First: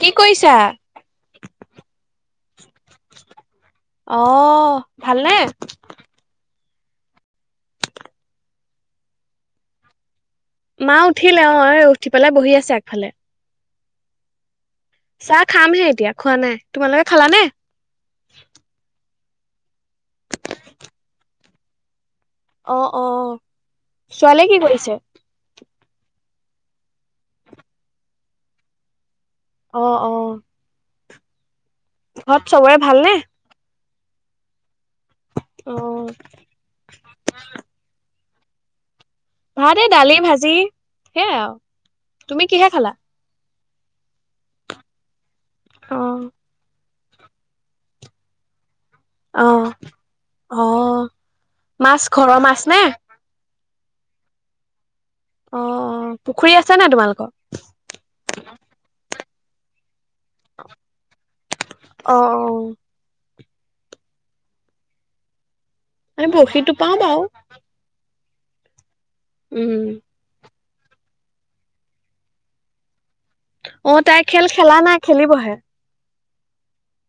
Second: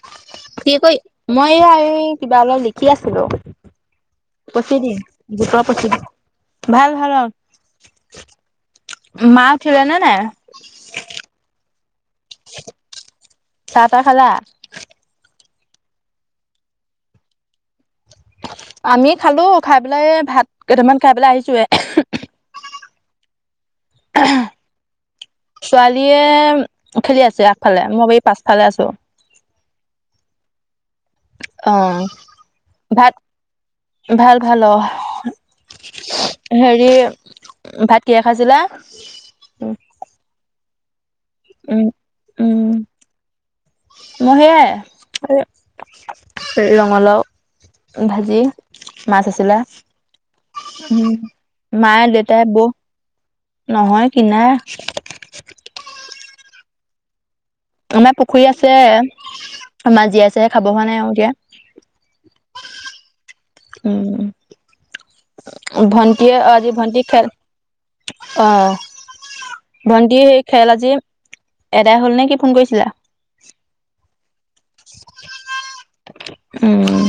কি কৰিছা? কি কৰি, মই এইয়া এই কিবা অলপ লিখি আছিলোঁ। অ', ভালনে? [unintelligible] ভাল, ভাল অ, মা উঠিলেনে নাই? মা উঠিলে অঁ, এই উঠি পেলাই বহি আছে আগফালে। চাহ-তাহ খালা? চাহ খামহে এতিয়া খোৱা নাই। তোমালোকে খালা নে? আমি খালোঁ। খাই পেলাই এই ভাত কেইটামান খাই পেলাই আহিছোহে। অঁ, অঁ ছোৱালীয়ে কি কৰিছে? ছোৱালীয়ে খেলি আছে আগফালে। মই বাৰী পাছফালে আছোঁ। অঁ, অঁ। অঁ, চবৰে ভালনে? ভাত, ভাল ভাল অঁ। অঁ। হেৰি, ভাত কিহে খাইছিলা? উম ভাত এই দালি, ভাজি সেয়ে আও। তুমি উম কিহে খালা? মই সেয়াই, অ', সেইয়া ৰঙ লাও ভাজি মাছ আছিলে। অ', অ', ওঁ, মাছ মায়ে, ঘৰৰ দেউতাই, মাছ বৌ। নে? নহয় কিনা। অঁ, অঁ পুখুৰী আছে নাই তোমালোকৰ? আমাৰ পুখুৰী আছে। মাছ জীয়াইছেহে খাব হোৱা নাই আৰু এতিয়া। অঁ, অ '। উম, আমি ভণ্টিয়ে অঁ, বৰশীটো আজি পাওঁ ভণ্টিৰ বাৰু। খেল অঁ, উম, ভণ্টিৰ সেই খেল আজি এদাই হ'ল নেকি ফোন কৰিছিলা? অঁ, তাই খেল খেলানাই খেলিবহে। উম।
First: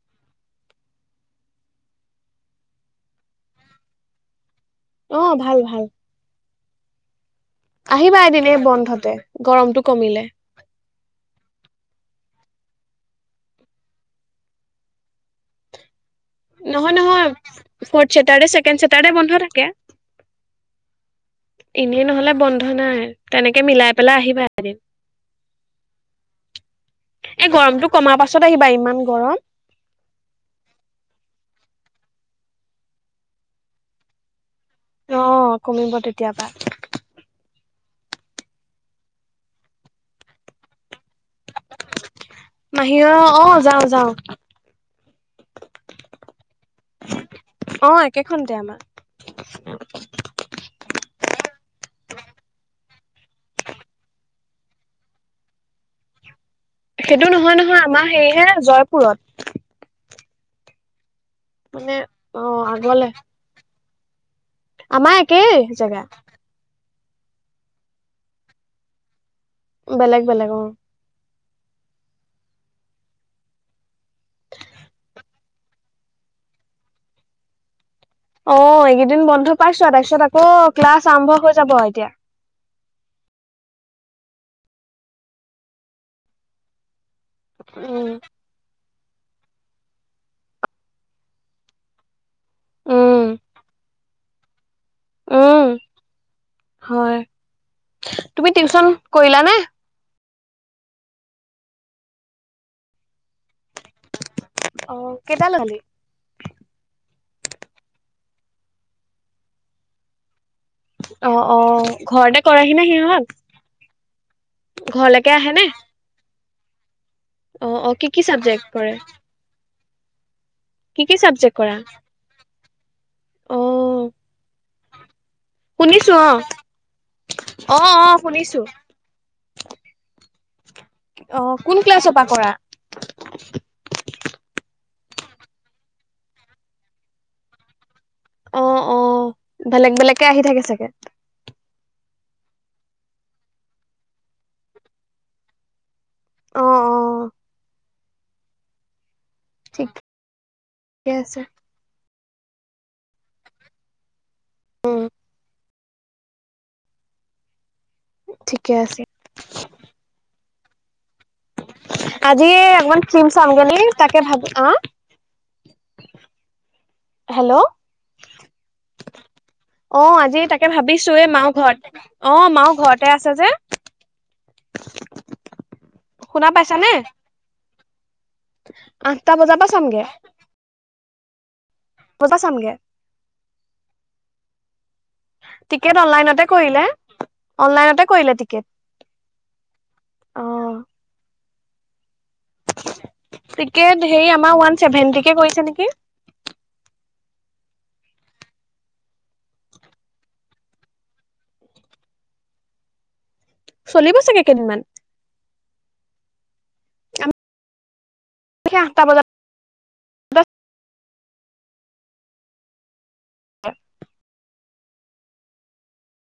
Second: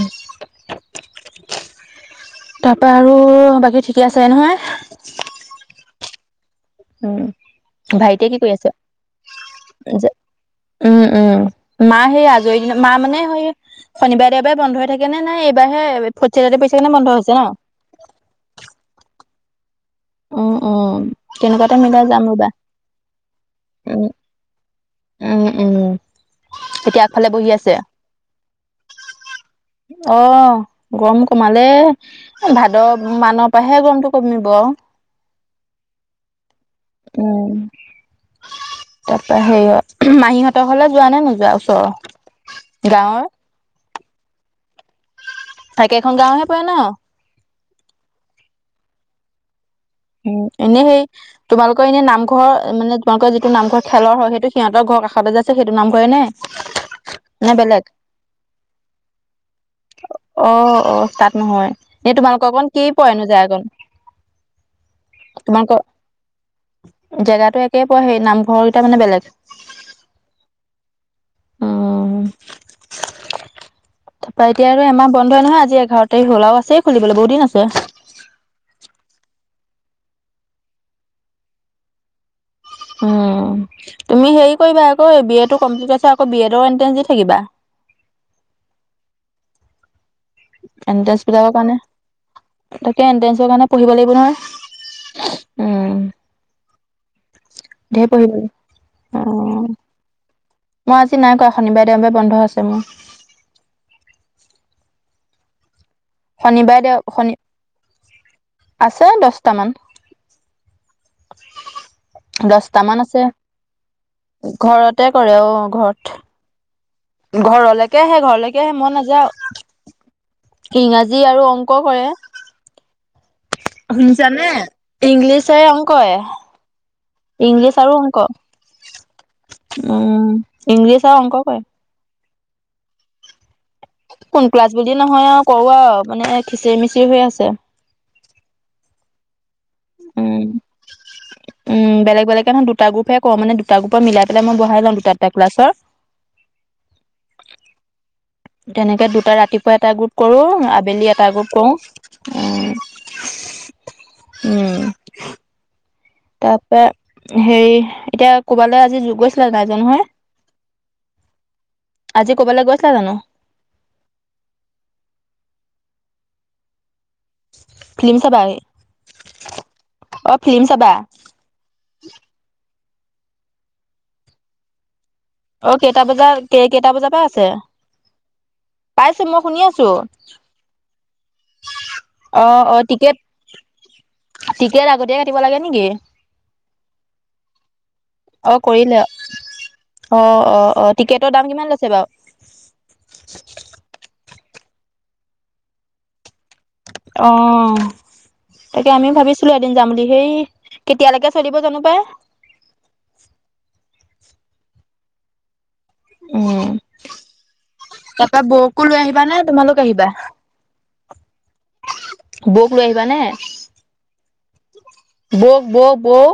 তাৰপৰা আৰু বাকী ঠিকে আছে নহয়? অঁ, ভাল ভাল। উম। আহিবা ভাইটিয়ে কি এদিন কৰি এই আছে? বন্ধতে, গৰমটো কমিলে। উম, উম। মা সেই আজৰি দিনত, মা মানে সেই শনিবাৰে, দেওবাৰে বন্ধ হৈ থাকে নে? নে এইবাৰহে ফৰ্থ চেটাৰডে পৰিছে কাৰণে নহয়, বন্ধ নহয়। হৈছে ন? ফৌৰ্থ ছেটাৰডে, ছেকেণ্ড ছেটাৰডে বন্ধ থাকে। অঁ, অঁ। এনেই নহলে বন্ধ নাই তেনেকে মিলাই উম পেলাই আহিবা এদিন। উম উম এতিয়া আগফালে বহি এই আছে। গৰমটো কমাৰ পাছত আহিবা ইমান গৰম। অ' গৰম কমালে। এই ভাদ মানৰ পাহে গৰমটো কমিব। অঁ', কমিব তেতিয়াপা। উম' তাপা হেৰিয়- মাহীহঁতৰ ঘৰলে যোৱা নে নোযোৱা ওচৰ? মাহীঅ অঁ' যাওঁ যাওঁ। একে খন গাঁৱহে পৰে ন? অঁ' একেখন তে আমা। উম' এনেই সেই তোমালোকৰ এনে নামঘৰ মানে- তোমালোকৰ যিটো নামঘৰ খেলৰ হয় সেইটো সিহঁতৰ ঘৰ কষতে যে আছে সেইটো নামঘৰে নে? সেইটো নে নহয় নহয় বেলেগ? আমাৰ হেৰিহে জয়পুৰত। অ' অ' তাত নহয়, মানে এ অ তোমালোকৰ কণ কি আগলে পৰেনো জেগাকণ? আমাৰ একেই তোমালোকৰ জেগা। জেগাটো একে পৰে সেই নামঘৰ গিটা মানে বেলেগ। বেলেগ, বেলেগ অঁ'। অঁ' তাপা এতিয়া আৰু এমাহ বন্ধ হয় নহয় আজি এঘাৰ তাৰিখ হ'ল আৰু আছেই খুলিবলে বহুতদিন আছে। অঁ', এইগেইদিন বন্ধ পাইছো আ তাৰপিছত আকৌ ক্লাছ আৰম্ভ হৈ যাব এতিয়া। উম' তুমি হেৰি কৰিবা আকৌ বি এটো কমপ্লিট কৰিছা আকৌ বি এডৰ এন্ট্ৰেন্ঞ্চ দি থাকিবা। উম' এণ্ট্ৰেঞ্চ বিলাকৰ কাৰণে, তাকে উম এন্ট্ৰেঞ্চৰ কাৰণে পঢ়িব লাগিব নহয়। উম' হয় ধেৰ পঢ়িব তুমি ই, টিউচন কৰিলা নে? অঁ'। মই আজি নাই কৰা শনিবাৰে, দেওবাৰে বন্ধ আছে মোৰ। অ' কেইটা ললি? শনিবাৰে দেও শনি আছে দহটামান। অঁ' অঁ' ঘৰতে কৰেহি নে দছটামান আছে সিহঁত? ঘৰতে ঘৰলৈকে কৰে আহে নে? অঁ' ঘৰত। অ অ ঘৰলেকে কি আহে কি ঘৰলেকে চাবজেক্ট আহে ময় কৰে নাযাওঁ কি কি ইংৰাজী আৰু চাবজেক্ট কৰা? অংক কৰে। অ শুনিছানে? ইংলিছে শুনিছো অংকয়ে। অ ইংলিছ অ আৰু অ অংক শুনিছো। উম' ইংলিছ আৰু অংক কৰে। কি ক্লাছৰ পা কৰা? কোন ক্লাছ বুলি নহয় আৰু কৰো আৰু মানে খিচিৰি মিচিৰি হৈ আছে। অঁ' অঁ' বেলেগ বেলেগকে আহি উম থাকে চাগে। উম' বেলেগ বেলেগ নহয় দুটা গ্ৰপহে কৰো। মানে দুটা গ্ৰুপত মিলাই পেলাই মই বহাই লওঁ দুটা দুটা ক্লাছত। অঁ' অঁ' তেনেতে দুটা ৰাতিপুৱা এটা ঠিকে গ্ৰুপ কৰো আবেলি এটা আছে। গ্ৰুপ কৰো। উম' উম' উম' তাপা হেৰি এতিয়া ঠিকে ক'বালে আছে আজি গৈছিলা নাই যোৱা নহয়? আজি ক'বালৈ গৈছিলা অকমান জানো ফিল্ম চামগে নি তাকে ভাবো, আঁ' ফিল্ম চাবাগে। অঁ' আজি তাকে চাবা ভাবিছো এ মায়ো ঘৰত অঁ' মায়ো ঘৰতে আছে যে। [inaudible] অ' কেইটা বজাত শুনা কেইটা পাইছানে বজাৰ পৰা আছে? পাইছো আঠটা মই বজাৰ শুনি পৰা আছোঁ। চামগে। বজাৰ অ' চামগে অ' টিকেট, টিকেট আগতীয়া টিকেট অনলাইনতে কৰিলা? অনলাইনতে কৰিলে অ টিকেট। কৰিলে অ' অ' অ' টিকেটৰ দাম কিমান লৈছে বাউ? টিকেট হেৰি আমাৰ ৱান চেভেন্টি কে কৰিছে নেকি! অ' তাকে আমি ভাবিছিলো এদিন যাম বুলি সেই কেতিয়ালৈকে চলিব জানো পাই? চলিব চাগে কেইদিনমান! উম্ তাপা আমি বৌকো লৈ আঠটা আহিবা নে? তোমালোক আহিবা? বজাত বৌক লৈ আহিবা নে- বৌক-বৌ-বৌ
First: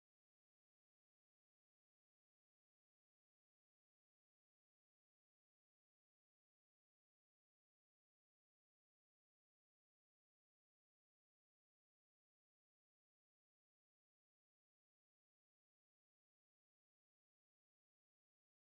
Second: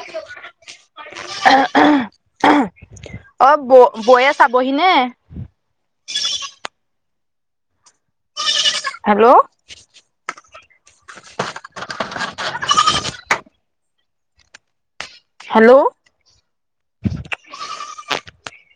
[unintelligible] অ' ব-বৌয়ে চাবহি নে হেল্ল' হেল্ল'